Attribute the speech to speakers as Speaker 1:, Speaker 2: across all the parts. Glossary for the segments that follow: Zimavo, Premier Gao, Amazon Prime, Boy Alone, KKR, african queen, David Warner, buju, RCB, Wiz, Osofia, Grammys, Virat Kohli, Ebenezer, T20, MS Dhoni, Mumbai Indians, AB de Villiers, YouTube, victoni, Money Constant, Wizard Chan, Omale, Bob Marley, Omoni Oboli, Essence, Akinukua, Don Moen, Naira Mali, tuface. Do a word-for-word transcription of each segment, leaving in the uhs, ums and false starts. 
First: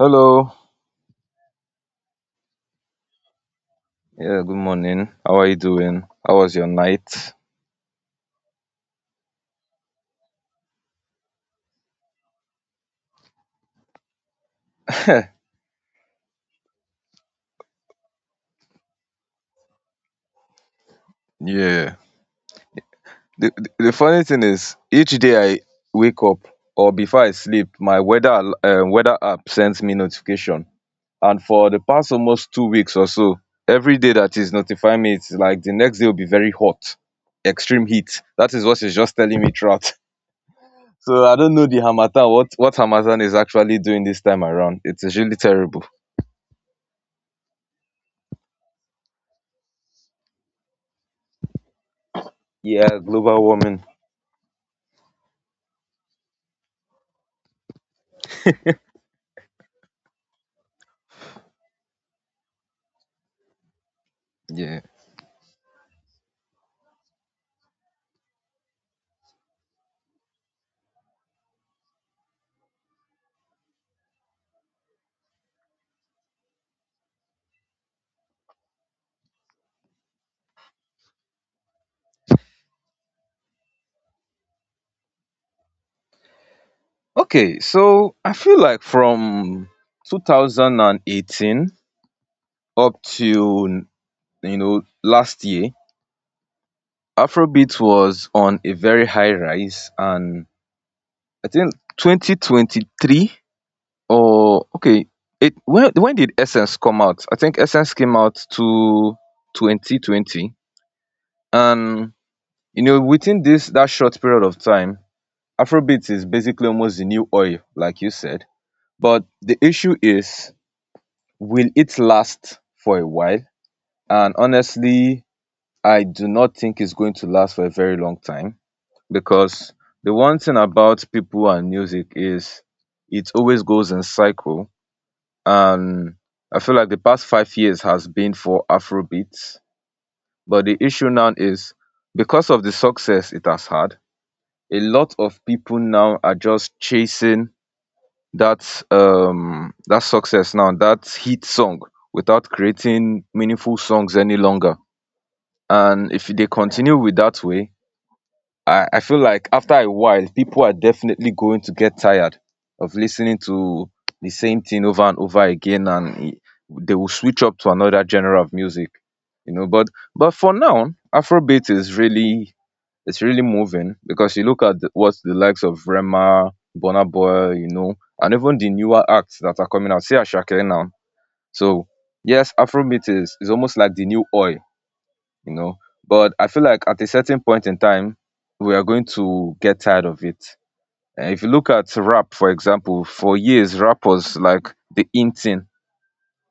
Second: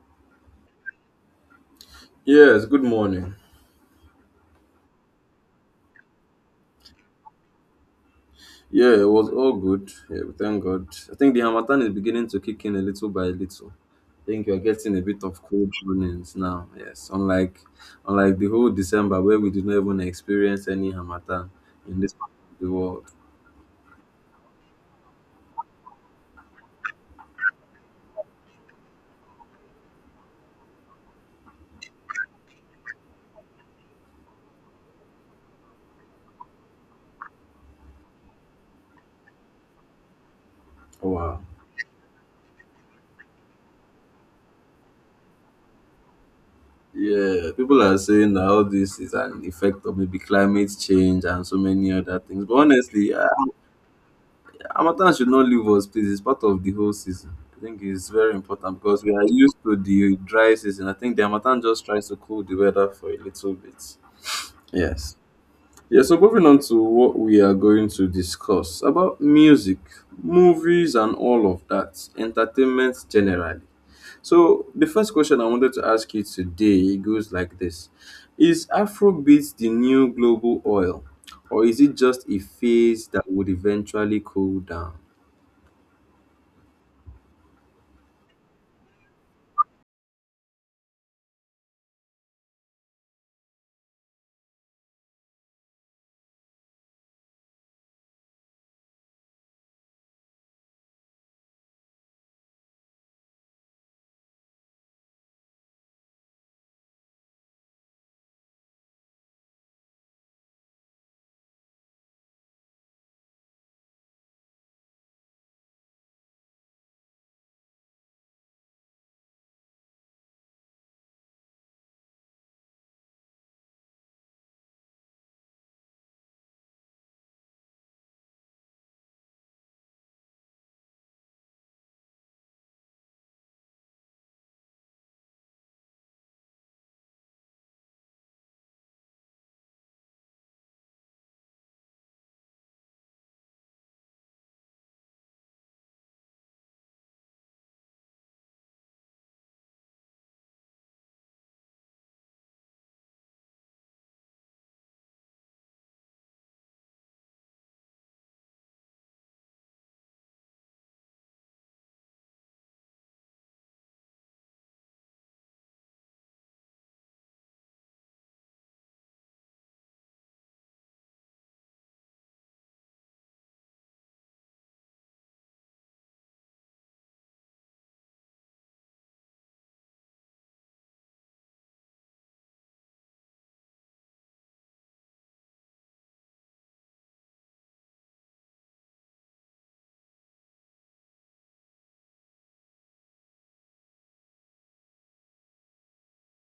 Speaker 1: Hello.
Speaker 2: Yes, good morning.
Speaker 1: Yeah, good morning. How are you doing? How was your night?
Speaker 2: Yeah, it was all good. Yeah, we thank God. I think the Hamatan is beginning to kick in a little by little. I think you're getting a bit of cold mornings now. Yes, unlike unlike the whole December where we did not even experience any Hamatan
Speaker 1: Yeah.
Speaker 2: in this part of the world.
Speaker 1: The, the, the funny thing is, each day I wake up or before I sleep, my weather al- uh, weather app sends me notification. And for the past almost two weeks or so, every day that is notifying me, it's like the next day will be very hot, extreme heat. That is what it's just telling me throughout. So I
Speaker 2: Wow.
Speaker 1: don't know the Hamatan, what, what Hamatan is actually doing this time around. It's really terrible.
Speaker 2: Yeah, people are saying that all this is an effect of maybe climate change and so many other things. But
Speaker 1: Yeah,
Speaker 2: honestly, I
Speaker 1: global warming.
Speaker 2: Harmattan should not leave us, please. It's part of the whole season. I think it's very important because we are used to the dry season. I think the Harmattan just tries to cool the weather for a little bit.
Speaker 1: Yeah.
Speaker 2: Yes. Yeah, so moving on to what we are going to discuss about music, movies, and all of that, entertainment generally. So, the first question I wanted to ask you today goes like this: is Afrobeat the new global oil, or is it just a phase that would eventually cool down?
Speaker 1: Okay, so I feel like from two thousand eighteen up to you know last year, Afrobeat was on a very high rise, and I think twenty twenty-three or okay, it when when did Essence come out? I think Essence came out to twenty twenty, and you know within this that short period of time, Afrobeat is basically almost the new oil, like you said. But the issue is will it last for a while, and honestly I do not think it's going to last for a very long time because the one thing about people and music is it always goes in cycle. And I feel like the past five years has been for afrobeats, but the issue now is because of the success it has had, a lot of people now are just chasing that um that success, now that hit song, without creating meaningful songs any longer. And if they continue with that way, i i feel like after a while people are definitely going to get tired of listening to the same thing over and over again, and e- they will switch up to another genre of music, you know. But but for now, afrobeat is really, it's really moving because you look at the- what the likes of Rema, Burna Boy, you know, and even the newer acts that are coming out. See Ashake now. So yes, Afrobeat is is almost like the new oil, you know. But I feel like at a certain point in time, we are going to get tired of it. And if you look at rap, for example, for years rappers like the Intin,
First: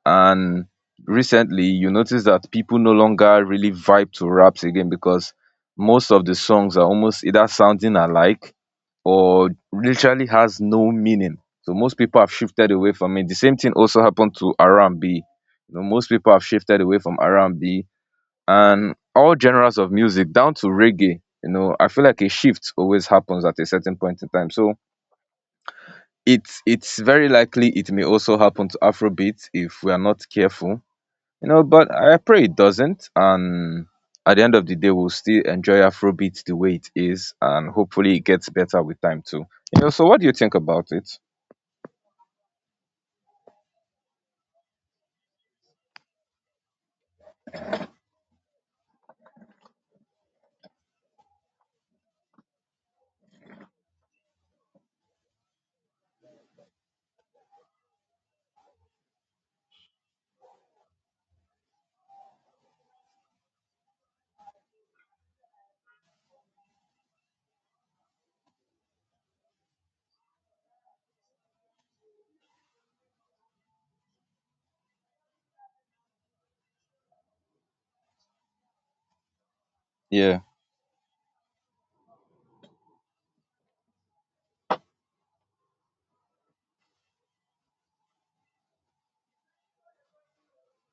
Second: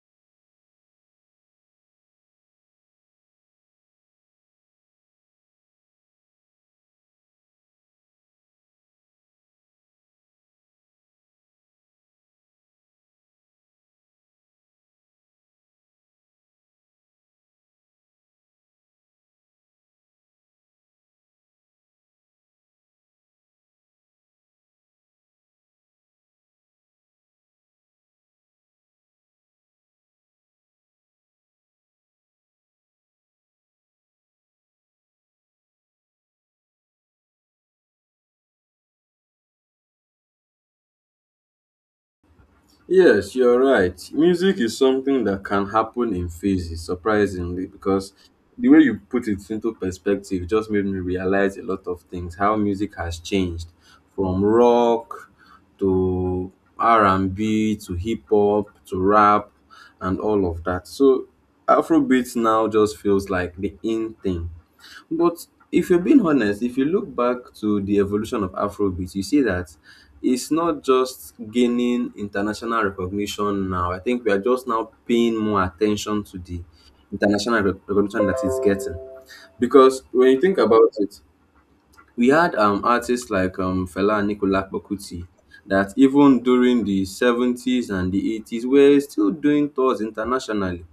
Speaker 1: and recently you notice that people no longer really vibe to raps again because most of the songs are almost either sounding alike or literally has no meaning. So most people have shifted away from it. The same thing also happened to R and B. You know, most people have shifted away from R and B and B and all genres of music down to reggae. You know, I feel like a shift always happens at a certain point in time. So it's it's very likely it may also happen to Afrobeat if we are not careful, you know, but I pray it doesn't. And at the end of the day, we'll still enjoy afrobeat the way it is, and hopefully it gets better with time too, you know. So what do you think about it?
Speaker 2: Yes, you're right. Music is something that can happen in phases, surprisingly, because the way you put it into perspective just made me realize a lot of things. How music has changed from rock to R and B to hip hop to rap and all of that. So Afrobeat now just feels like the in thing. But if you're being honest, if you look back to the evolution of Afrobeat, you see that it's not just gaining international recognition now. I think we are just now paying more attention to the international rec- recognition that it's getting. Because when
Speaker 1: Yeah.
Speaker 2: you think about it, we had um, artists like um, Fela and Nicola Bokuti that even during the seventies and the eighties were still doing tours internationally.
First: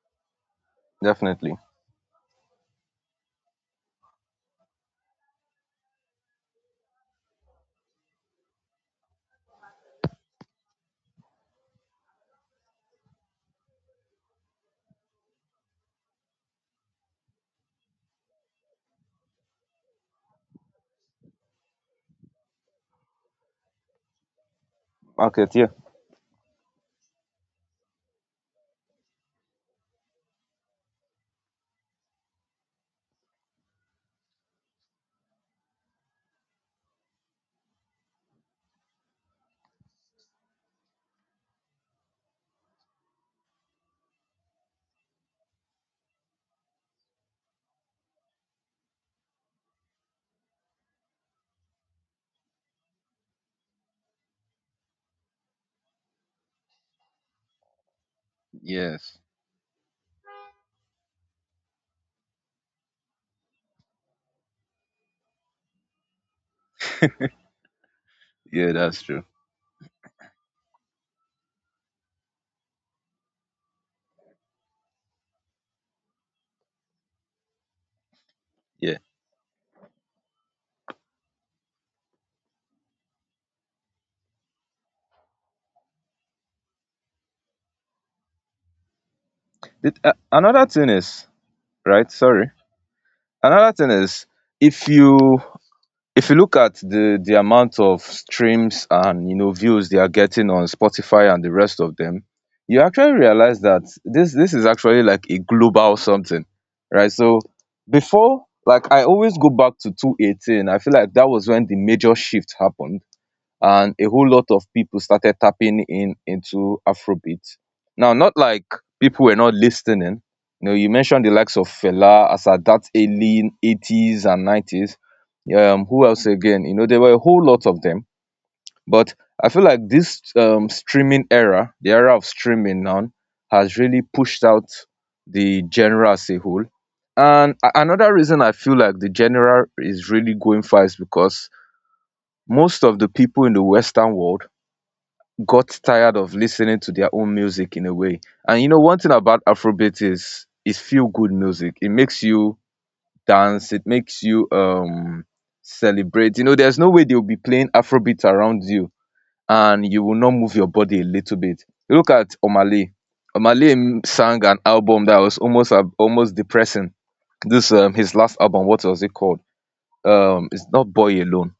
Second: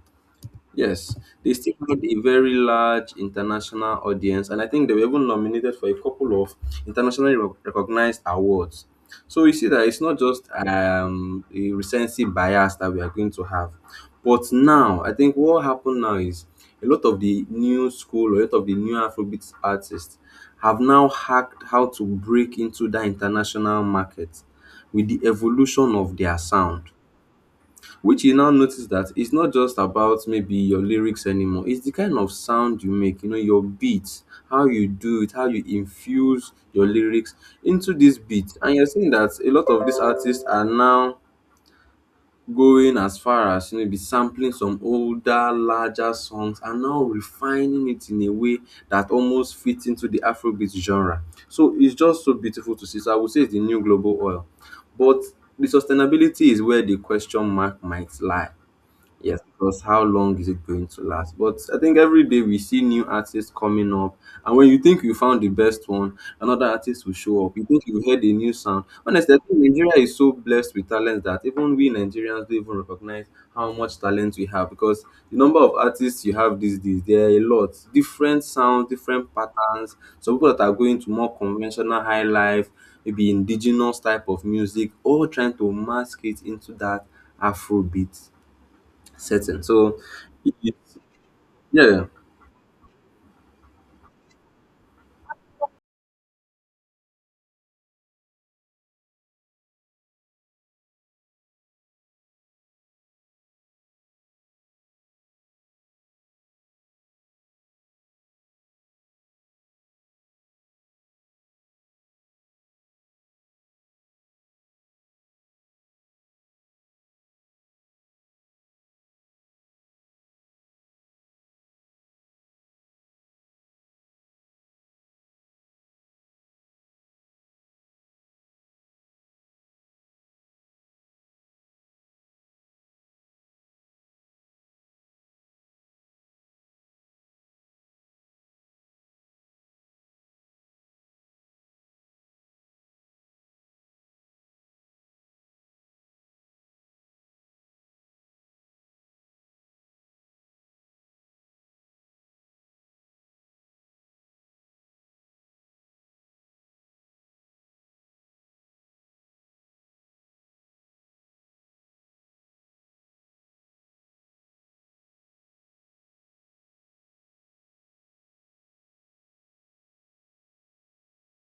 Speaker 2: Yes, they
Speaker 1: Definitely.
Speaker 2: still had a very large international audience, and I think they were even nominated for a couple of internationally rec- recognized awards. So you see that it's not just um, a recency bias that we are going to have. But now, I think what happened now is a lot of the new school, a lot of the new Afrobeat artists have now hacked how to break into the international market with the
Speaker 1: Market, yeah.
Speaker 2: evolution of their sound, which you now notice that it's not just about maybe your lyrics anymore. It's the kind of sound you make, you know, your beats, how you do it, how you infuse your lyrics into this beat. And you're seeing that a lot of these artists are now going as far as, you know, be sampling some older, larger songs and now refining it in a way that almost fits into the Afrobeat genre. So it's just so beautiful to see. So I would say it's the new global oil. But the sustainability is where the question mark might lie.
Speaker 1: Yes.
Speaker 2: Yes, because how long is it going to last? But I think every day we see new artists coming up, and when you think you found the best one, another artist will show up. You think you heard a new
Speaker 1: Yeah,
Speaker 2: sound.
Speaker 1: that's true.
Speaker 2: Honestly, I think Nigeria is so blessed with talent that even we Nigerians don't even recognize how much talent we have, because the number of artists you have these days, there are a lot. Different sounds,
Speaker 1: Yeah.
Speaker 2: different patterns. Some people that are going to more conventional high life, maybe indigenous type of music, all trying to mask it into that Afrobeat setting.
Speaker 1: The,
Speaker 2: So,
Speaker 1: uh, another
Speaker 2: it-
Speaker 1: thing is,
Speaker 2: yeah,
Speaker 1: right, sorry, another thing is, if you, if you look at the the amount of streams and you know views they are getting on Spotify and the rest of them, you actually realize that this this is actually like a global something, right? So before, like, I always go back to two eighteen, I feel like that was when the major shift happened, and a whole lot of people started tapping in into Afrobeat. Now, not like people were not listening. You know, you mentioned the likes of Fela as at that early eighties and nineties. Um, who else again? You know, there were a whole lot of them. But I feel like this um, streaming era, the era of streaming now, has really pushed out the genre as a whole. And a- another reason I feel like the genre is really going far is because most of the people in the Western world got tired of listening to their own music in a way. And you know, one thing about Afrobeat is is feel good music. It makes you dance. It makes you um celebrate. You know, there's no way they'll be playing Afrobeat around you and you will not move your body a little bit. Look at Omale. Omale m- sang an album that was almost ab- almost depressing. This um his last album. What was it called? Um, it's not Boy Alone,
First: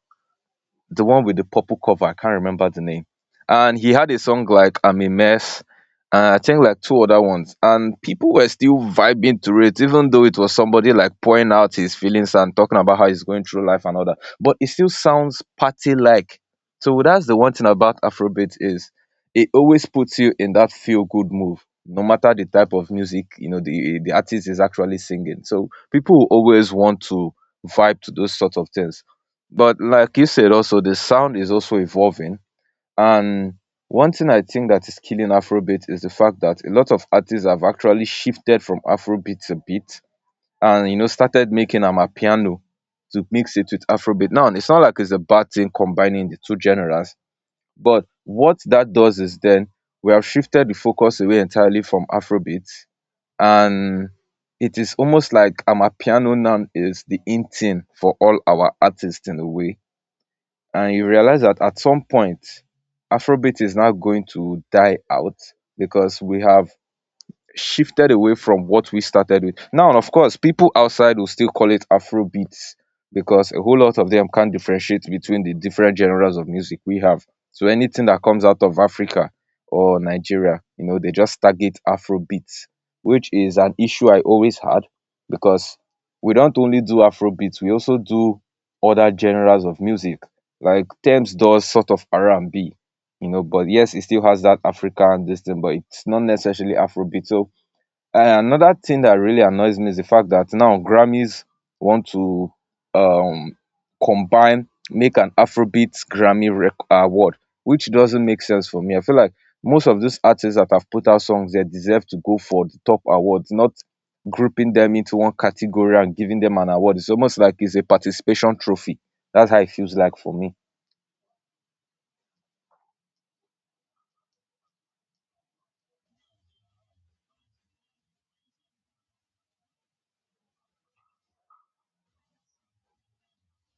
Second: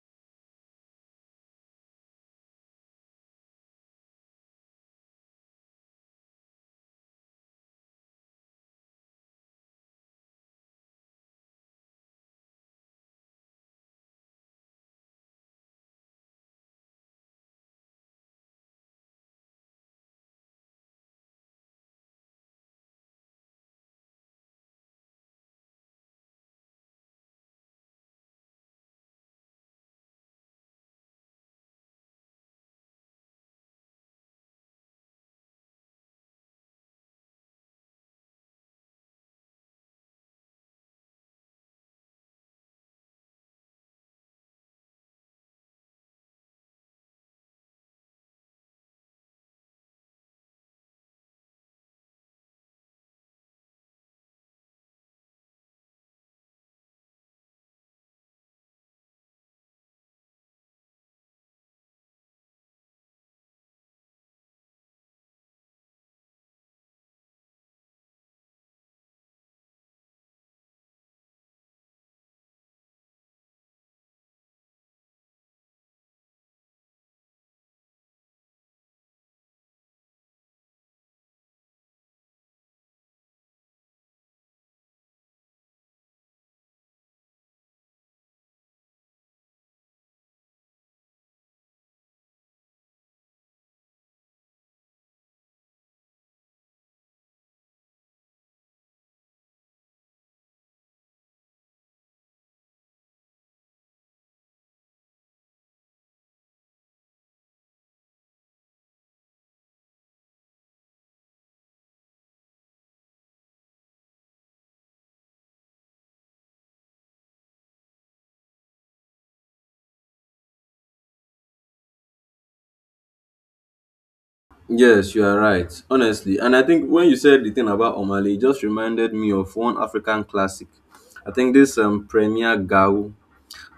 Speaker 1: the one with the purple cover. I can't remember the name. And he had a song like "I'm a Mess," and I think like two other ones. And people were still vibing to it, even though it was somebody like pouring out his feelings and talking about how he's going through life and all that. But it still sounds party like. So that's the one thing about Afrobeat is it always puts you in that feel good move, no matter the type of music you know the the artist is actually singing. So people will always want to vibe to those sort of things. But like you said, also the sound is also evolving. And one thing I think that is killing Afrobeat is the fact that a lot of artists have actually shifted from Afrobeat a bit, and you know started making amapiano to mix it with Afrobeat. Now it's not like it's a bad thing combining the two genres, but what that does is then we have shifted the focus away entirely from Afrobeat, and it is almost like amapiano now is the in thing for all our artists in a way. And you realize that at some point afrobeat is now going to die out because we have shifted away from what we started with. Now, of course, people outside will still call it Afro because a whole lot of them can't differentiate between the different genres of music we have. So anything that comes out of Africa or Nigeria, you know, they just target Afro beats, which is an issue I always had because we don't only do Afro, we also do other genres of music. Like Thames does sort of R and B, you know, but yes, it still has that African this thing, but it's not necessarily Afrobeat. So, and another thing that really annoys me is the fact that now Grammys want to um, combine, make an Afrobeat Grammy rec- award, which doesn't make sense for me. I feel like most of these artists that have put out songs, they deserve to go for the top awards, not grouping them into one category and giving them an award. It's almost like it's a participation trophy. That's how it feels like for me.
Speaker 2: yes, you are right, honestly. And I think when you said the thing about Omali, it just reminded me of one African classic. I think this um, Premier Gao,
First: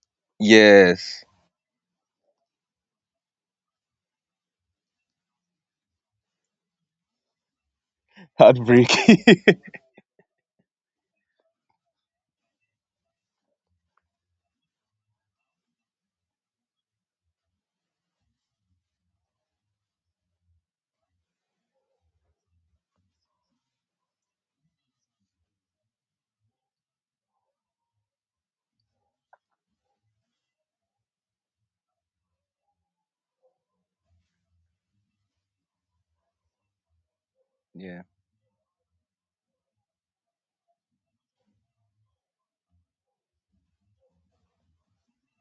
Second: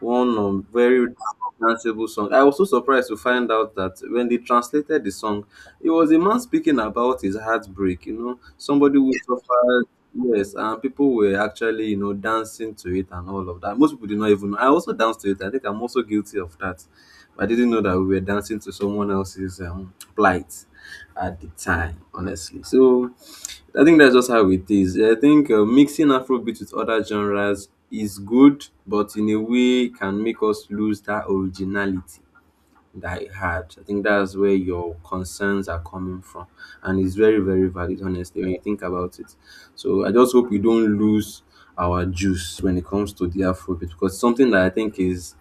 Speaker 2: one um, very
Speaker 1: Yes,
Speaker 2: danceable song. I was so surprised to find out that when they translated the song, it was a man speaking about his heartbreak. You know, somebody who
Speaker 1: heartbreaking.
Speaker 2: suffered. Yes, and people were actually, you know, dancing to it and all of that. Most people did not even know. I also danced to it. I think I'm also guilty of that. I didn't know that we were dancing to someone else's um, plight at the time, honestly. So I think that's just how it is. I think uh, mixing Afrobeat with other genres is good, but in a way can make us lose that originality that it had. I think that's where your concerns are coming from, and it's very, very valid,
Speaker 1: Yeah.
Speaker 2: honestly, when you think about it. So I just hope we don't lose our juice when it comes to the Afrobeat, because it's something that I think is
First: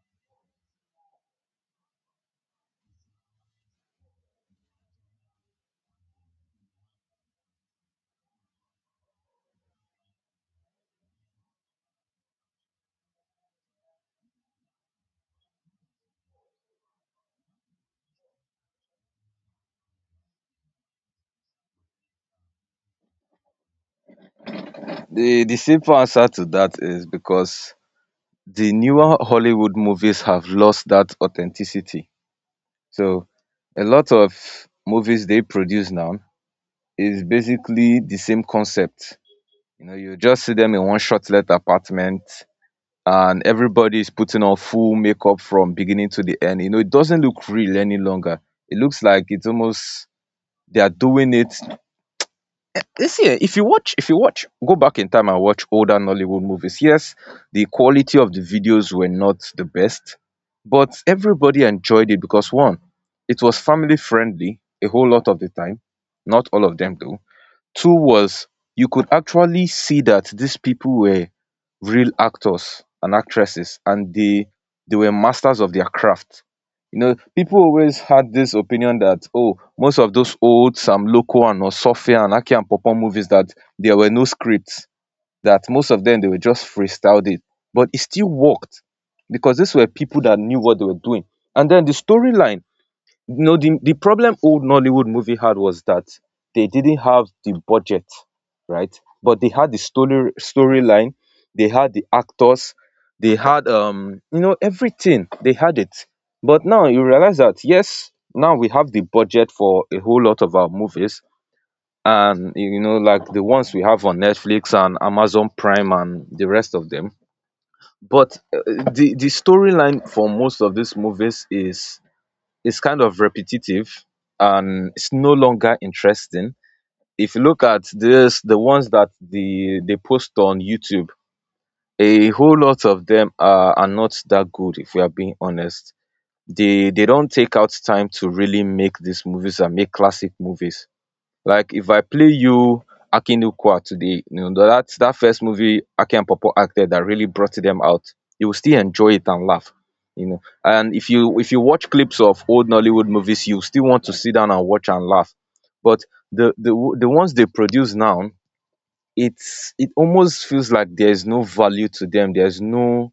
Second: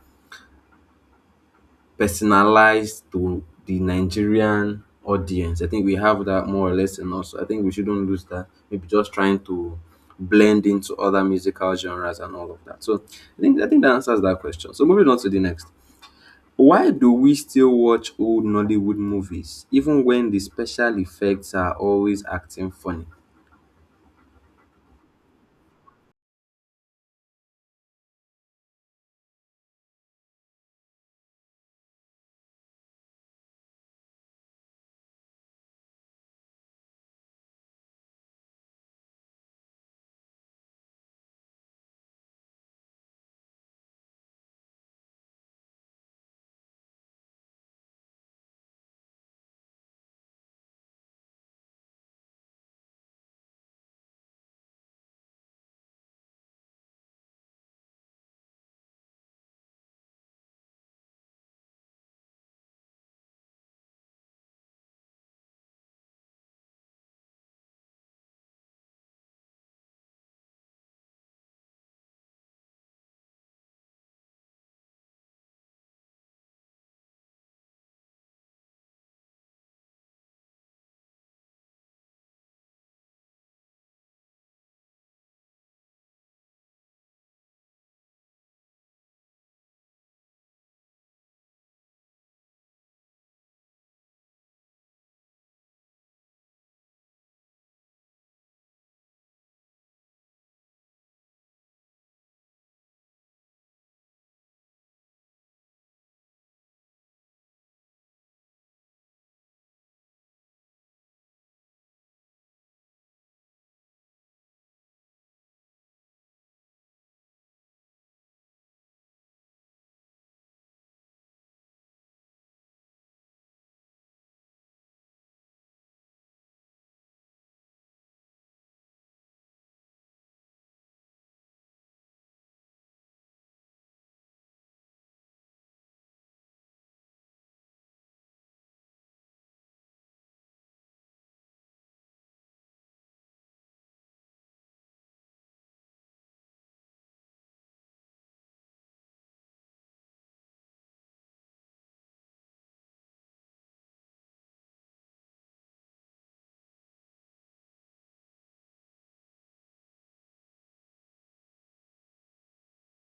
Speaker 2: personalized to the Nigerian audience. I think we have that more or less in us. I think we shouldn't lose that. Maybe just trying to blend into other musical genres and all of that. So I think I think that answers that question. So moving on to the next. Why do we still watch old Nollywood movies even when the special effects are always acting funny?
Speaker 1: The the simple answer to that is because the newer Hollywood movies have lost that authenticity. So a lot of movies they produce now is basically the same concept. You know, you just see them in one short let apartment and everybody is putting on full makeup from beginning to the end. You know, it doesn't look real any longer. It looks like it's almost they are doing it. You see, year, if you watch, if you watch, go back in time and watch older Nollywood movies. Yes, the quality of the videos were not the best, but everybody enjoyed it because one, it was family friendly a whole lot of the time, not all of them though. Two was you could actually see that these people were real actors and actresses, and they they were masters of their craft. You know, people always had this opinion that oh, most of those old Sam Loco and Osofia and Aki and Popon movies that there were no scripts, that most of them they were just freestyled it. But it still worked because these were people that knew what they were doing. And then the storyline, no, the the problem old Nollywood movie had was that they didn't have the budget, right? But they had the story storyline, they had the actors, they had um you know everything. They had it. But now you realize that yes, now we have the budget for a whole lot of our movies, and you know like the ones we have on Netflix and Amazon Prime and the rest of them. But uh, the the storyline for most of these movies is it's kind of repetitive, and it's no longer interesting. If you look at this, the ones that the they post on YouTube, a whole lot of them are, are not that good. If we are being honest, they they don't take out time to really make these movies and make classic movies. Like if I play you Akinukua today, you know, that's that first movie Aki and Popo acted that really brought them out, you will still enjoy it and laugh. You know, and if you if you watch clips of old Nollywood movies, you still want to sit down and watch and laugh. But the the w- the ones they produce now, it's it almost feels like there's no value to them. There's no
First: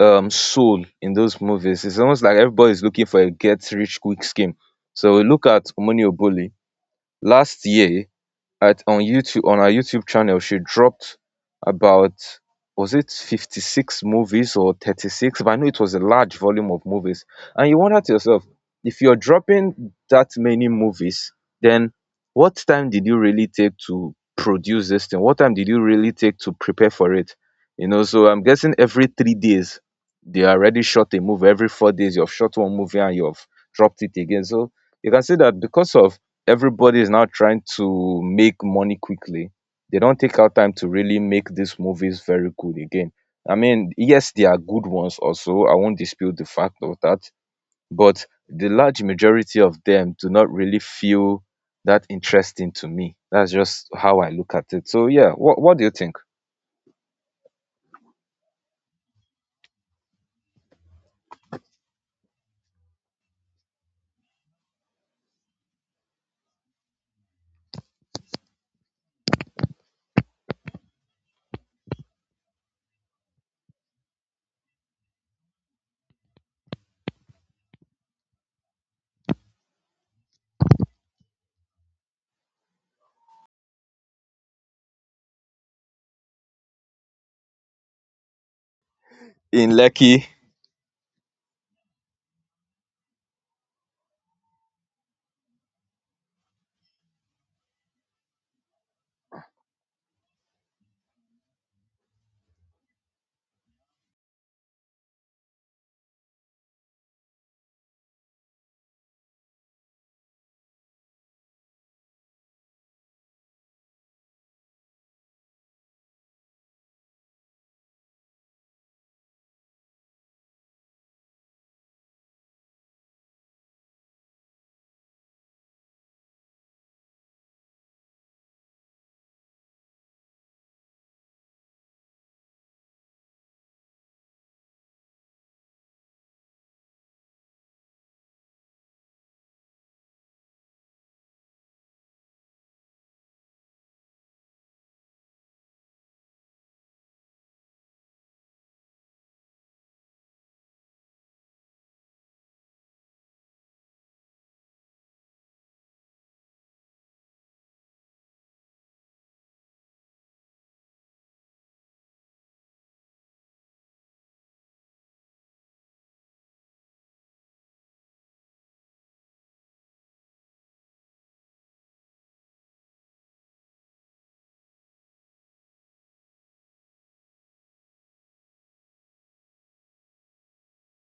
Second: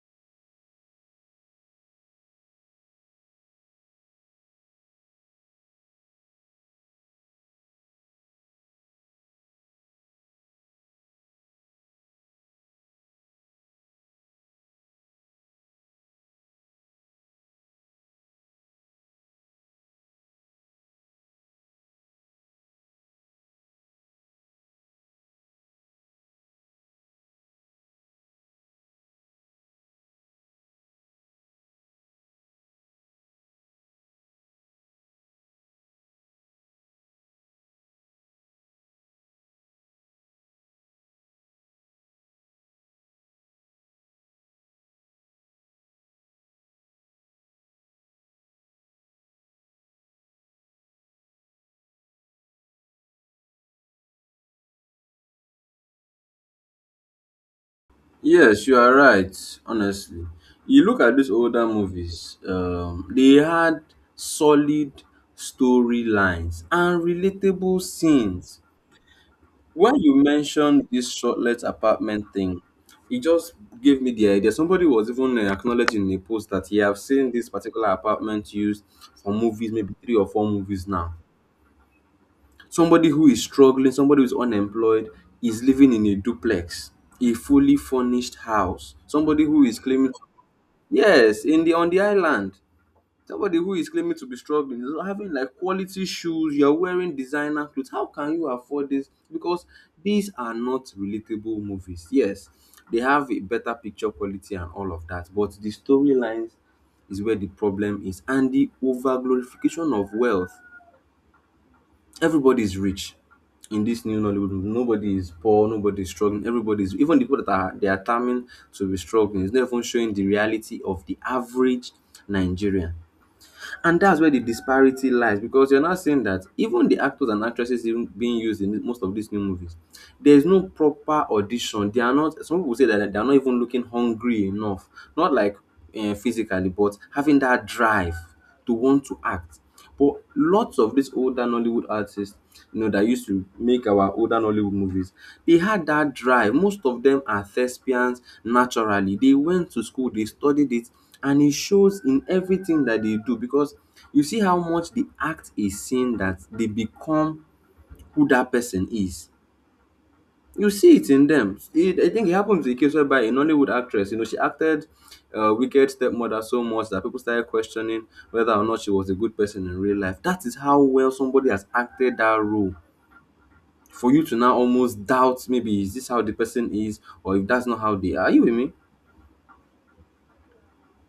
Speaker 1: um soul in those movies. It's almost like everybody's looking for a get rich quick scheme. So we look at Omoni Oboli last year at on YouTube, on her YouTube channel. She dropped about, was it fifty-six movies or thirty-six? But I know it was a large volume of movies. And you wonder to yourself, if you're dropping that many movies, then what time did you really take to produce this thing? What time did you really take to prepare for it? You know, so I'm guessing every three days they already shot a movie. Every four days you've shot one movie and you've dropped it again. So you can see that, because of, everybody is now trying to make money quickly. They don't take out time to really make these movies very good again. I mean, yes, they are good ones also. I won't dispute the fact of that. But the large majority of them do not really feel that interesting to me. That's just how I look at it. So yeah, what what do you think?
Speaker 2: Yes, you are right, honestly. You look at these older movies, um, they had solid storylines and relatable scenes. When you mentioned this shortlet apartment thing, it just gave me the idea. Somebody was even uh, acknowledging in a post that he have seen this particular apartment used for movies, maybe three or four movies now. Somebody who is struggling, somebody who is unemployed, is living in a duplex, a fully furnished house. Somebody who
Speaker 1: In
Speaker 2: is claiming.
Speaker 1: Lekki.
Speaker 2: Yes, in the on the island, somebody who is claiming to be struggling is having like quality shoes, you're wearing designer clothes. How can you afford this? Because these are not relatable movies. Yes, they have a better picture quality and all of that, but the storylines is where the problem is, and the over glorification of wealth. Everybody is rich in this new Nollywood movie. Nobody is poor, nobody is struggling. Everybody is, even the people that are they are terming to be struggling. It's not even showing the reality of the average Nigerian. And that's where the disparity lies, because you're not saying that even the actors and actresses even being used in most of these new movies, there is no proper audition. They are not. Some people say that they are not even looking hungry enough, not like uh, physically, but having that drive to want to act. But lots of these older Nollywood artists, you know, that used to make our older Nollywood movies, they had that drive. Most of them are thespians naturally. They went to school, they studied it, and it shows in everything that they do, because you see how much they act a scene that they become who that person is. You see it in them. It, I think it happened to a case whereby a Nollywood actress, you know, she acted uh, Wicked Stepmother so much that people started questioning whether or not she was a good person in real life. That is how well somebody has acted that role. For you to now almost doubt maybe is this how the person is, or if that's not how they are. Are you with me?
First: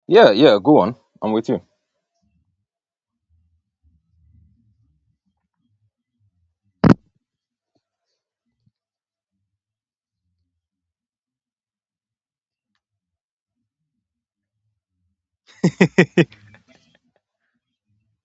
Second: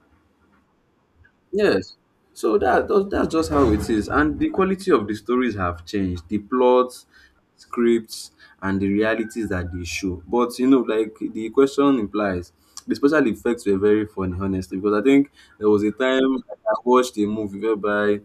Speaker 1: Yeah, yeah, go on. I'm with you.
Speaker 2: Yes. So that, that that's just how it is, and the quality of the stories have changed. The plots, scripts, and the realities that they show. But you know, like the question implies, the special effects were very funny, honestly. Because I think there was a time I watched a movie whereby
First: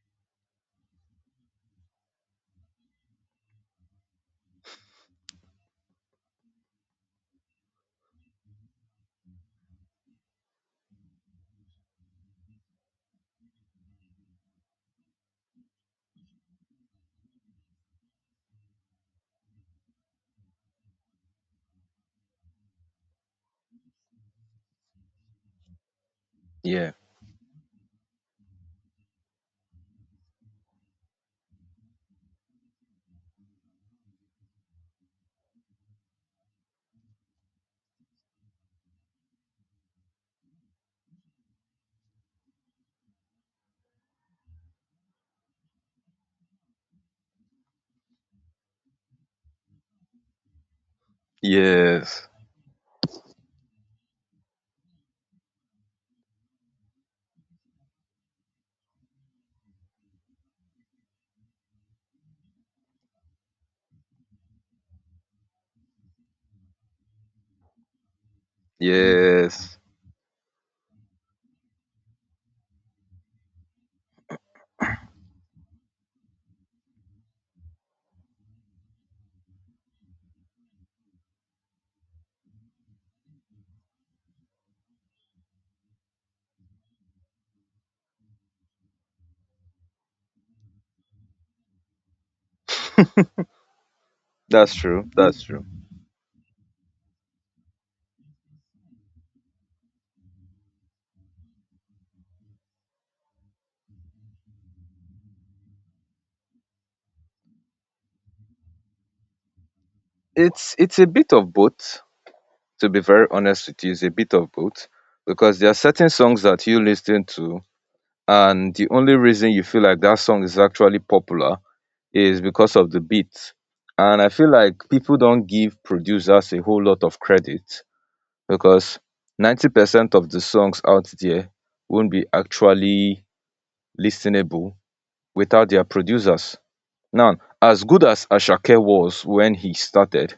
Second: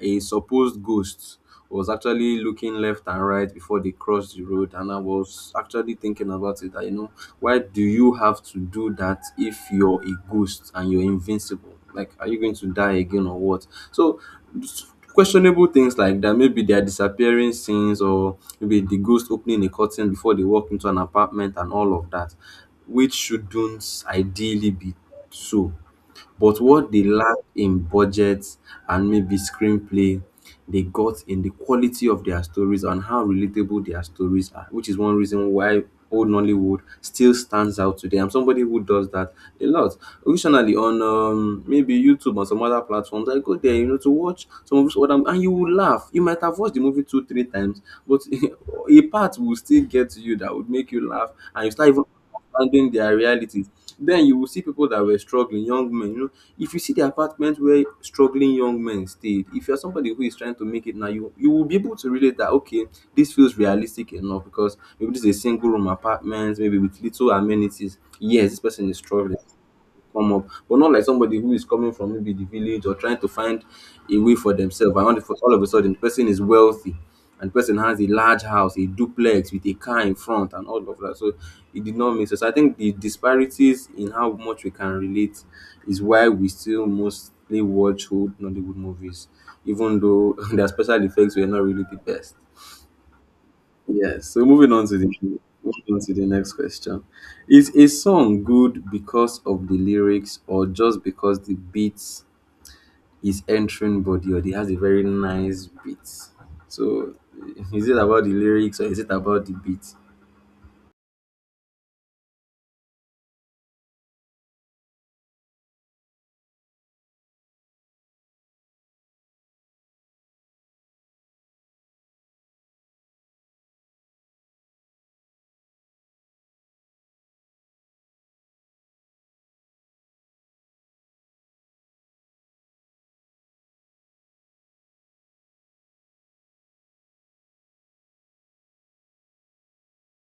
Speaker 2: a supposed ghost was actually looking left and right before they crossed the road, and I was actually thinking about it that, you know, why do you have to do that if you're a ghost and you're invincible? Like, are you going to die again or what? So s- questionable things like that, maybe they are disappearing scenes, or maybe the ghost opening a curtain before they walk into an apartment and all of that, which shouldn't ideally be so. But what
Speaker 1: Yeah.
Speaker 2: they lack in budgets and maybe screenplay, they got in the quality of their stories and how relatable their stories are, which is one reason why old Nollywood still stands out today. I'm somebody who does that a lot. Originally on um, maybe YouTube or some other platforms, I go there, you know, to watch some of those other, and you will laugh. You might have watched the movie two, three times, but a part will still get to you that would make you laugh, and you start even
Speaker 1: Yes.
Speaker 2: understanding their realities. Then you will see people that were struggling, young men. You know, if you see the apartment where struggling young men stayed, if you're somebody who is trying to make it now, you you will be able to relate that okay, this feels realistic enough because maybe this is a single room apartment, maybe with little amenities. Yes, this person is struggling,
Speaker 1: Yes.
Speaker 2: come up, but not like somebody who is coming from maybe the village or trying to find a way for themselves. And all of, all of a sudden, the person is wealthy and the person has a large house, a duplex with a car in front, and all of that. So it did not make sense. I think the disparities in how much we can relate is why we still mostly watch old Nollywood movies, even though their special effects were not really the best. Yes. So moving
Speaker 1: That's
Speaker 2: on to the
Speaker 1: true. That's true.
Speaker 2: moving on to the next question. Is a song good because of the lyrics or just because the beat is entering body or it has a very nice beat? So is it about the lyrics or is it about the beat?
Speaker 1: It's it's a bit of both, to be very honest with you. Is a bit of both, because there are certain songs that you listen to, and the only reason you feel like that song is actually popular is because of the beat. And I feel like people don't give producers a whole lot of credit, because ninety percent of the songs out there won't be actually listenable without their producers. Now, as good as Ashake was when he started,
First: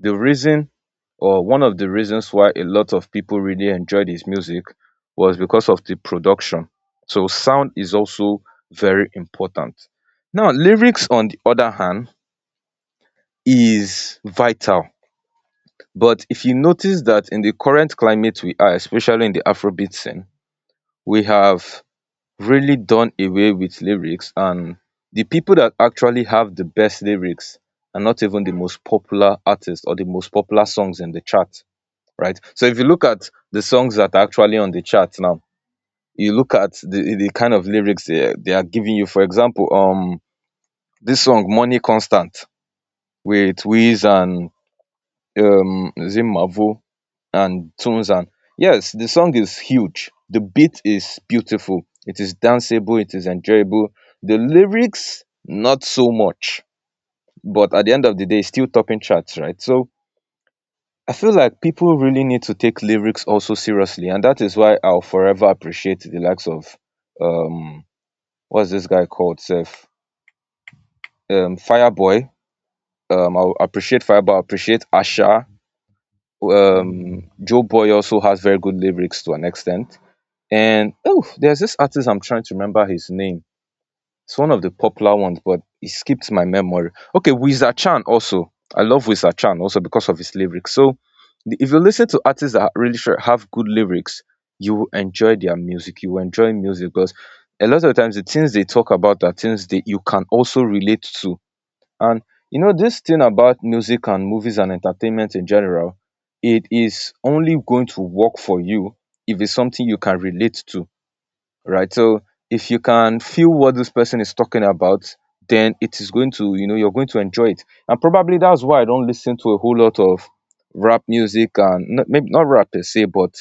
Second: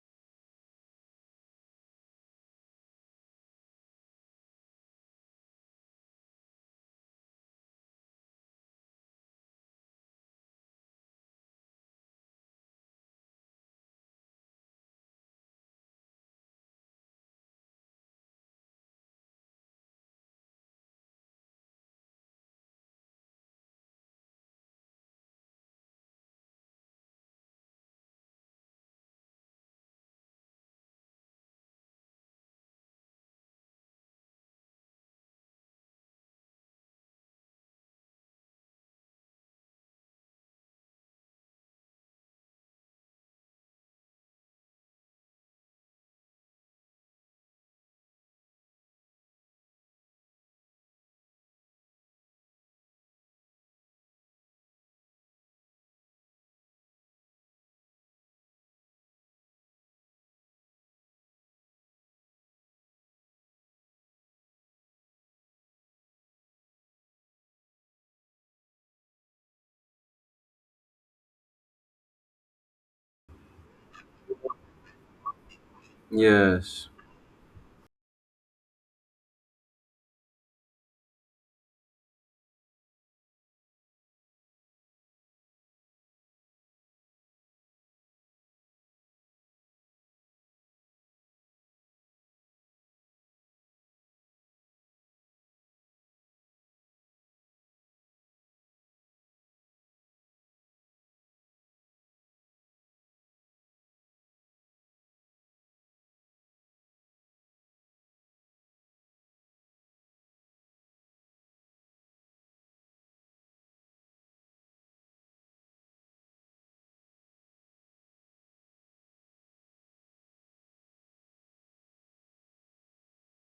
Speaker 1: the reason, or one of the reasons why a lot of people really enjoyed his music, was because of the production. So sound is also very important. Now, lyrics on the other hand is vital. But if you notice that in the current climate we are, especially in the Afrobeat scene, we have really done away with lyrics, and the people that actually have the best lyrics are not even the most popular artists or the most popular songs in the chart, right? So if you look at the songs that are actually on the chart now, you look at the the kind of lyrics they, they are giving you. For example, um, this song "Money Constant" with Wiz and um Zimavo and Tunzan. Yes, the song is huge. The beat is beautiful. It is danceable. It is enjoyable. The lyrics, not so much. But at the end of the day, it's still topping charts, right? So I feel like people really need to take lyrics also seriously, and that is why I'll forever appreciate the likes of um what's this guy called, sef, um Fireboy. um I'll appreciate Fireboy, I appreciate Asha,
Speaker 2: Yes.
Speaker 1: um Joe Boy also has very good lyrics to an extent. And oh, there's this artist I'm trying to remember his name. It's one of the popular ones, but it skipped my memory. Okay, Wizard Chan also. I love Wizard Chan also, because of his lyrics. So the- if you listen to artists that really sure have good lyrics, you will enjoy their music. You will enjoy music, because a lot of times the things they talk about are things that you can also relate to. And you know, this thing about music and movies and entertainment in general, it is only going to work for you if it's something you can relate to, right? So if you can feel what this person is talking about, then it is going to, you know, you're going to enjoy it. And probably that's why I don't listen to a whole lot of rap music. And not, maybe not rap per se, but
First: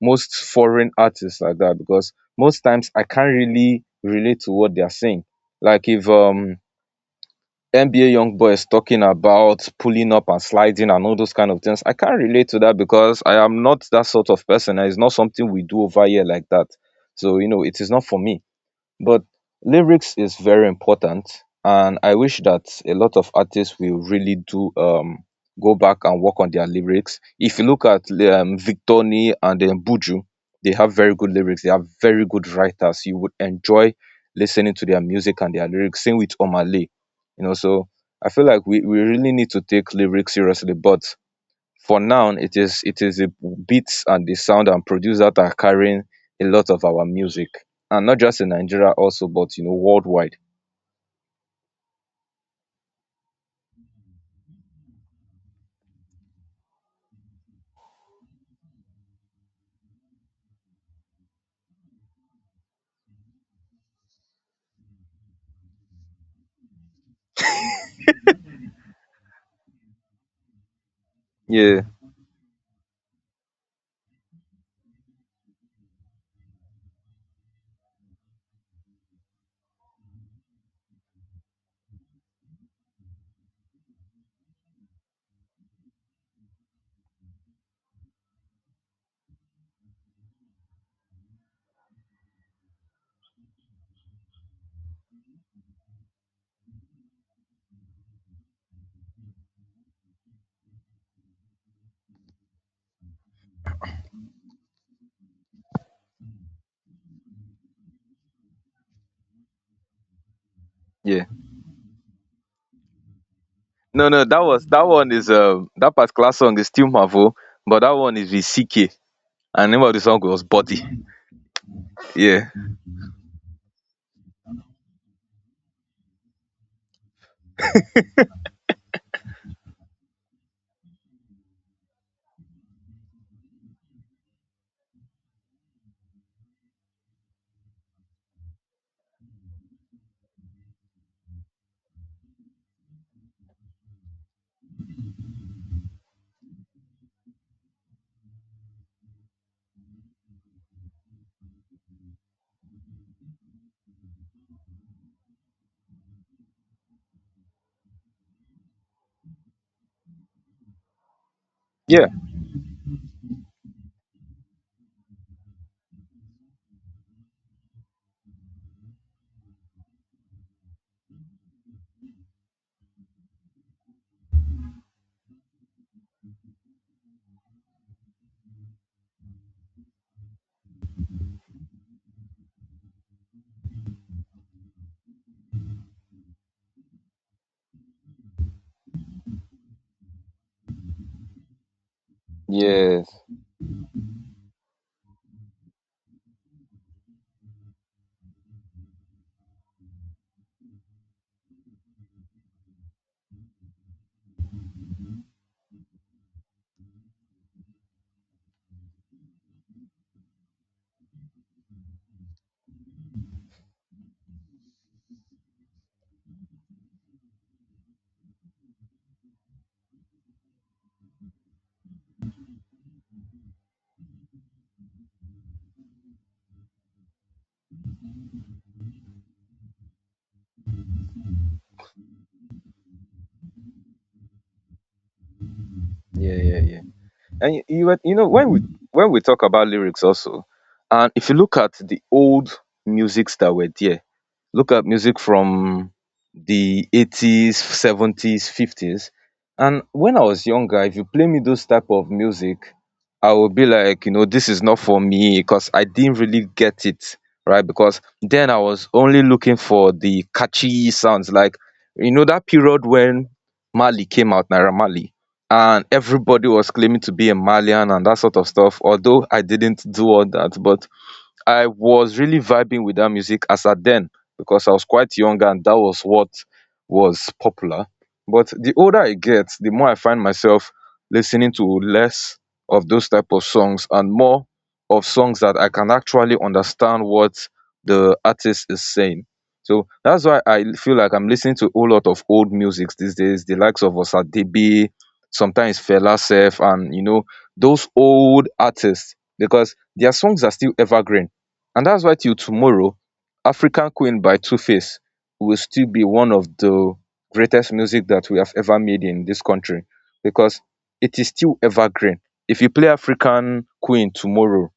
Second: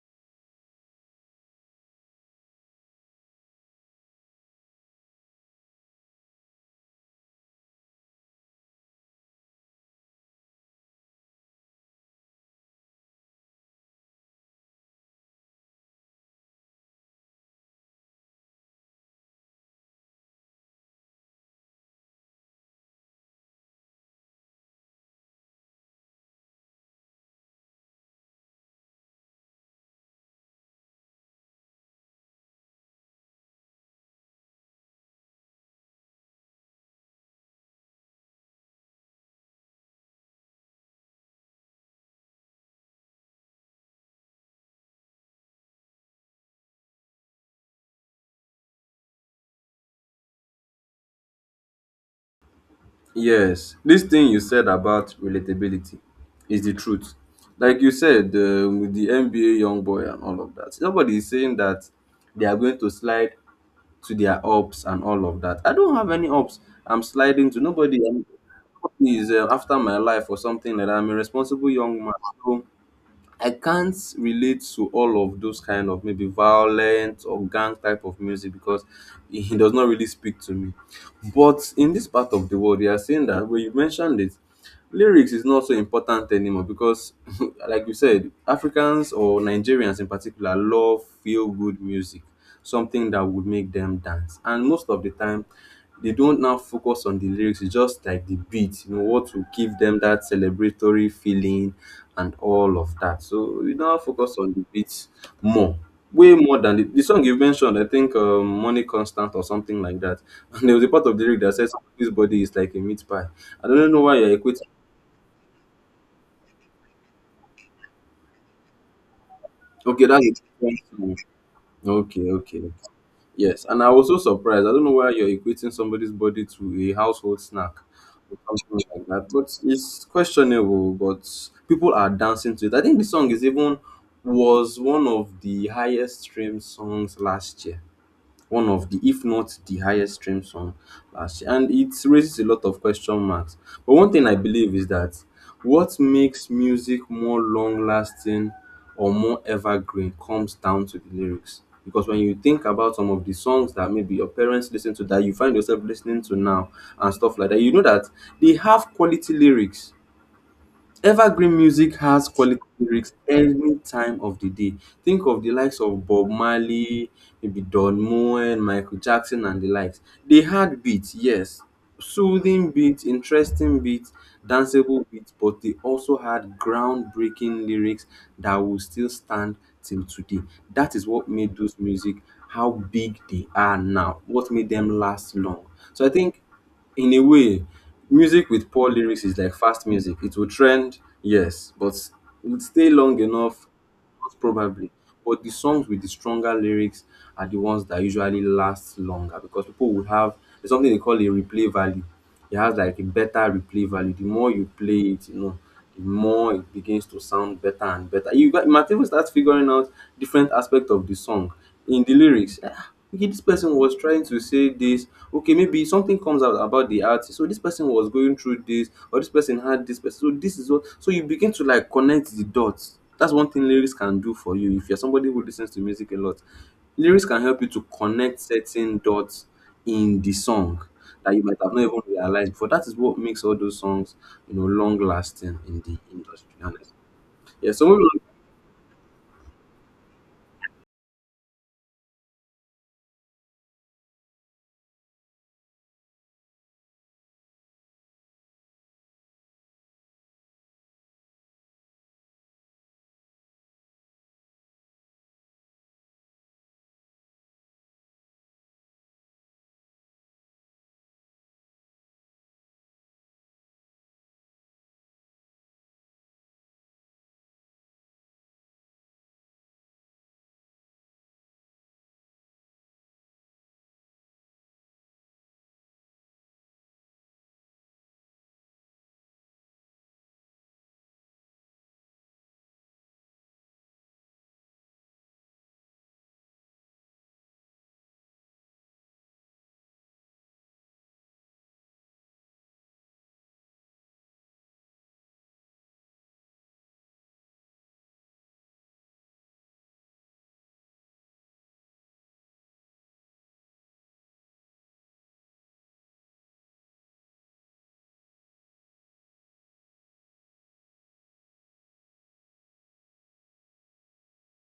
Speaker 1: most foreign artists like that, because most times I can't really relate to what they are saying. Like if um N B A Young Boy is talking about pulling up and sliding and all those kind of things, I can't relate to that, because I am not that sort of person. And It's not something we do over here like that. So you know, it is not for me. But lyrics is very important, and I wish that a lot of artists will really do, um go back and work on their lyrics. If you look at um, Victoni and um, Buju, they have very good lyrics. They are very good writers. You would enjoy listening to their music and their lyrics, same with Omale. You know, so I feel like we, we really need to take lyrics seriously. But for now, it is it is the beats and the sound and produce that are carrying a lot of our music, and not just in Nigeria also, but you know, worldwide.
Speaker 2: Yes, this thing you said about relatability is the truth. Like you said, um, with the N B A young boy and all of that, nobody is saying that they are going to slide to their ups and all of that. I don't have any ups. I'm sliding to nobody. um, Nobody is uh, after my life or something like that. I'm a responsible
Speaker 1: Yeah,
Speaker 2: young man. So I can't relate to all of those kind of maybe violent or gang type of music because it does not really speak to me. But in this part of the world, we are seeing that when you mentioned it, lyrics is not so important anymore because, like you said, Africans or Nigerians in particular love feel good music, something that would make them dance. And most of the time, they don't now focus on the lyrics, it's just like the beat, you know, what will give them that celebratory feeling and all of that. So we now focus on the beats more, way more than the, the song you mentioned. I think um, "Money Constant" or something like that. And there was a part of the
Speaker 1: yeah.
Speaker 2: lyric that says "Somebody's body is like a meat pie." I don't know
Speaker 1: No,
Speaker 2: why
Speaker 1: no,
Speaker 2: you're
Speaker 1: that
Speaker 2: equating.
Speaker 1: was, that one is, um that particular song is still Marvel, but that one is with CK, and the name of the
Speaker 2: Okay,
Speaker 1: song
Speaker 2: that's a
Speaker 1: was
Speaker 2: different
Speaker 1: Body.
Speaker 2: song. Okay,
Speaker 1: Yeah.
Speaker 2: okay. Yes, and I was so surprised. I don't know why you're equating somebody's body to a household snack or something like that, but it's questionable. But people are dancing to it. I think the song is even was one of the highest streamed songs last year, one of the, if not the highest stream song last year, and it raises a lot of question marks. But one thing I believe is that what makes music more long lasting or more evergreen comes down to the lyrics, because when you think about some of the songs that maybe your parents listen to that you find yourself listening to now and stuff like that, you know that they have quality lyrics. Evergreen music
Speaker 1: Yeah.
Speaker 2: has quality lyrics any time of the day. Think of the likes of Bob Marley, maybe Don Moen, Michael Jackson, and the likes. They had beats, yes, soothing beats, interesting beats, danceable beats, but they also had groundbreaking lyrics that will still stand till today. That is what made those music how big they are now, what made them last long. So I think in a way, music with poor lyrics is like fast music. It will trend, yes, but it will stay long
Speaker 1: Yes.
Speaker 2: enough, most probably. But the songs with the stronger lyrics are the ones that usually last longer because people will have, there's something they call a replay value. It has like a better replay value. The more you play it, you know, the more it begins to sound better and better. You, got, you might even start figuring out different aspects of the song in the lyrics. Ah, okay, this person was trying to say this. Okay, maybe something comes out about the artist, so this person was going through this, or this person had this person. So this is what, so you begin to like connect the dots. That's one thing lyrics can do for you. If you're somebody who listens to music a lot, lyrics can help you to connect certain dots in the song that you might have not even realized before. That is what makes all those songs, you know, long lasting in the
Speaker 1: Yeah,
Speaker 2: industry,
Speaker 1: yeah, yeah.
Speaker 2: honestly.
Speaker 1: And you,
Speaker 2: Yeah,
Speaker 1: you
Speaker 2: so
Speaker 1: were-
Speaker 2: moving
Speaker 1: you
Speaker 2: on.
Speaker 1: know when we, when we talk about lyrics also, and if you look at the old musics that were there, look at music from the eighties, seventies, fifties. And when I was younger, if you play me those type of music, I would be like, you know, this is not for me, because I didn't really get it, right? Because then I was only looking for the catchy sounds. Like, you know, that period when Mali came out, Naira Mali, and everybody was claiming to be a Malian and that sort of stuff. Although I didn't do all that, but I was really vibing with that music as at then, because I was quite young and that was what was popular. But the older I get, the more I find myself listening to less of those type of songs, and more of songs that I can actually understand what the artist is saying. So that's why I feel like I'm listening to a whole lot of old music these days, the likes of Osadebe, sometimes Fela Sef, and you know, those old artists, because their songs are still evergreen. And that's why till tomorrow, African Queen by Tuface will still be one of the greatest music that we have ever made in this country, because it is still evergreen. If you play African Queen tomorrow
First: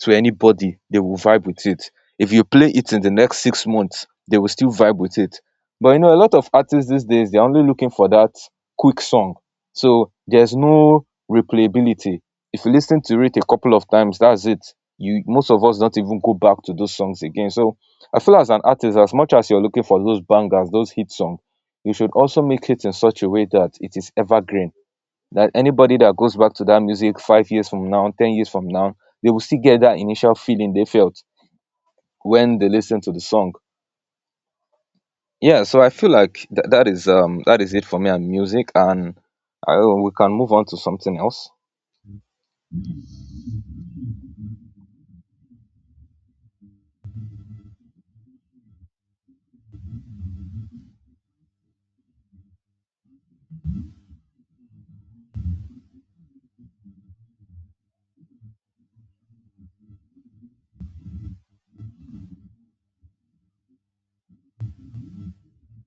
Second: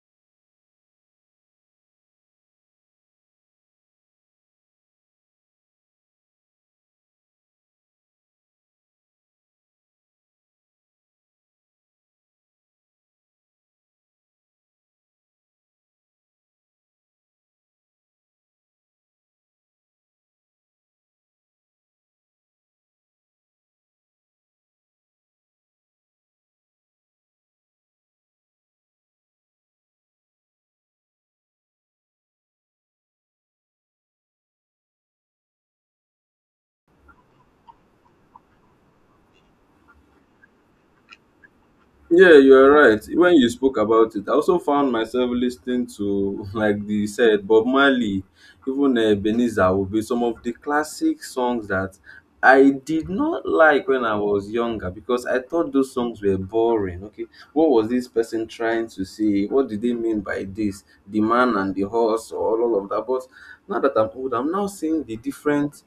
Speaker 1: to anybody, they will vibe with it. If you play it in the next six months, they will still vibe with it. But you know, a lot of artists these days, they're only looking for that quick song. So there's no replayability. If you listen to it a couple of times, that's it. You Most of us don't even go back to those songs again. So I feel as an artist, as much as you're looking for those bangers, those hit songs, you should also make it in such a way that it is evergreen. That anybody that goes back to that music five years from now, ten years from now, they will still get that initial feeling they felt when they listened to the song. Yeah, so I feel like th- that is um that is it for me and music, and I, we can move on to something else.
Speaker 2: Yeah, you are right. When you spoke about it, I also found myself listening to, like they said, Bob Marley, even uh, Ebenezer will be some of the classic songs that I did not like when I was younger because I thought those songs were boring. Okay, what was this person trying to say? What did they mean by this? The man and the horse, or all of that. But now that I'm old, I'm now seeing the different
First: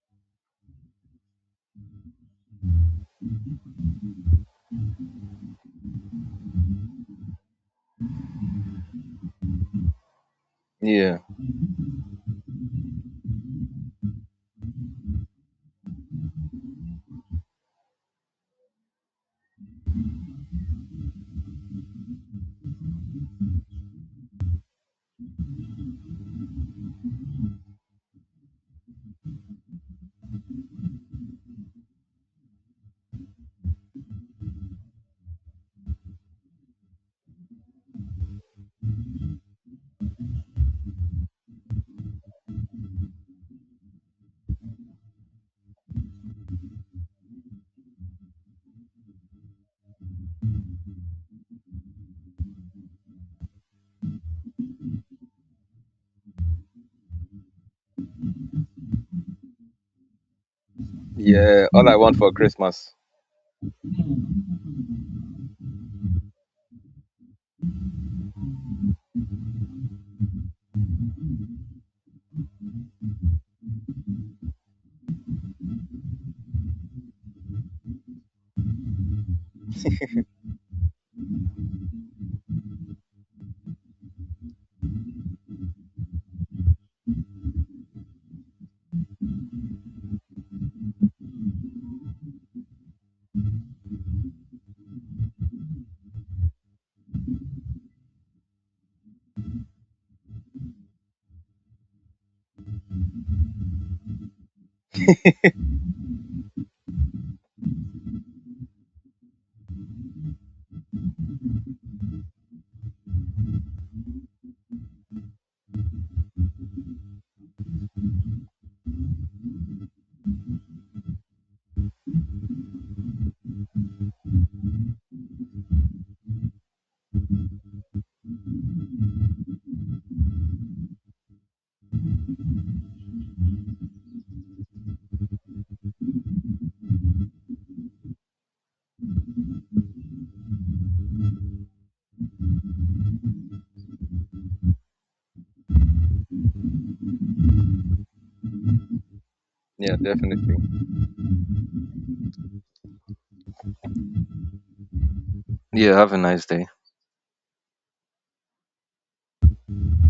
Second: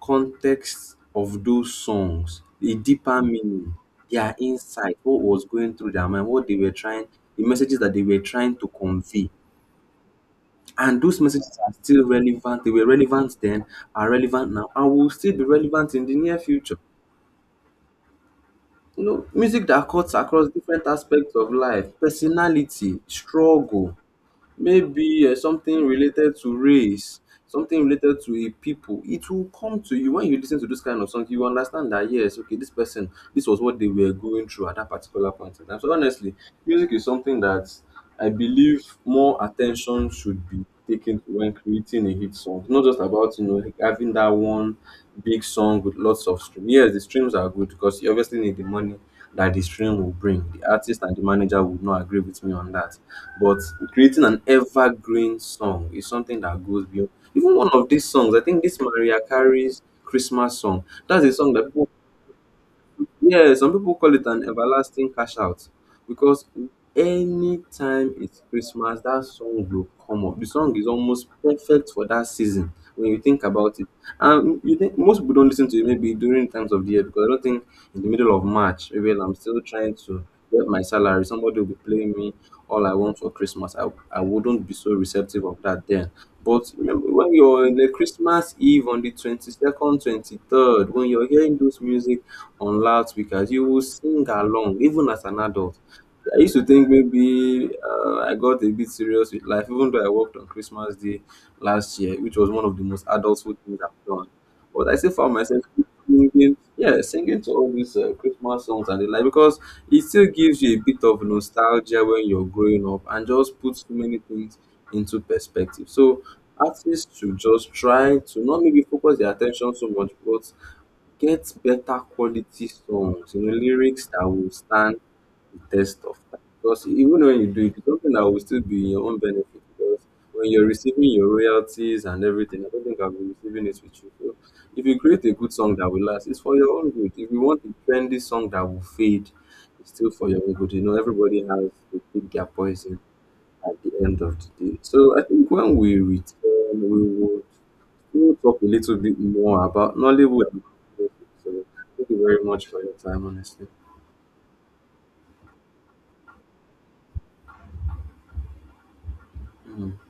Speaker 2: context of those songs, the deeper meaning, their insight, what was going through their mind, what they were trying, the messages that they were trying to convey. And
Speaker 1: Yeah,
Speaker 2: those messages are still relevant. They were relevant then, are relevant now, and will still be relevant in the near future. You know, music that cuts across different aspects of life, personality, struggle, maybe uh, something related to race, something related to a people. It will come to you when you listen to this kind of song. You understand that yes, okay, this person, this was what they were going through at that particular point in time. So honestly, music is something that I believe more attention should be taken to when creating a hit song. It's not just about, you know, like having that one big song with lots of streams. Yes, the streams are good because you obviously need the money that the stream will bring. The artist and the manager would not agree with me on that. But creating an evergreen song is something that goes beyond. Even one of these songs, I think this Maria Carey's Christmas song, that's a song that
Speaker 1: yeah.
Speaker 2: people,
Speaker 1: All I want for Christmas.
Speaker 2: yeah, some people call it an everlasting cash out because anytime it's Christmas, that song will come up. The song is almost perfect for that season when you think about it. And you think most people don't listen to it maybe during times of the year, because I don't think in the middle of March, maybe when I'm still trying to get my salary, somebody will be playing me all I want for Christmas. I, I wouldn't be so receptive of that then. But remember when you're in the Christmas Eve on the twenty-second, twenty-third, when you're hearing those music on loudspeakers, you will sing along, even as an adult. I used to think maybe uh, I got a bit serious with life, even though I worked on Christmas Day last year, which was one of the most adulthood things I've done. But I still found myself singing, yeah, singing to all these uh, Christmas songs and the like, because it still gives you a bit of nostalgia when you're growing up and just puts so many things into perspective. So artists should just try to not maybe focus their attention so much, but get better quality songs, you know, lyrics that will stand the test of time. Because even when you do it, it's something that will still be in your own benefit. Because when you're receiving your royalties and everything, I don't think I'll be receiving it with you. So if you create a good song that will last, it's for your own good. If you want a trendy song that will fade, it's still for your own good. You know, everybody has to pick their poison at the end of the day. So I think when we return, we will we will talk a little bit more about
Speaker 1: Yeah, definitely.
Speaker 2: Nollywood. So thank you very much for your time, honestly.
Speaker 1: Yeah. Have a nice day.
Speaker 2: Mm.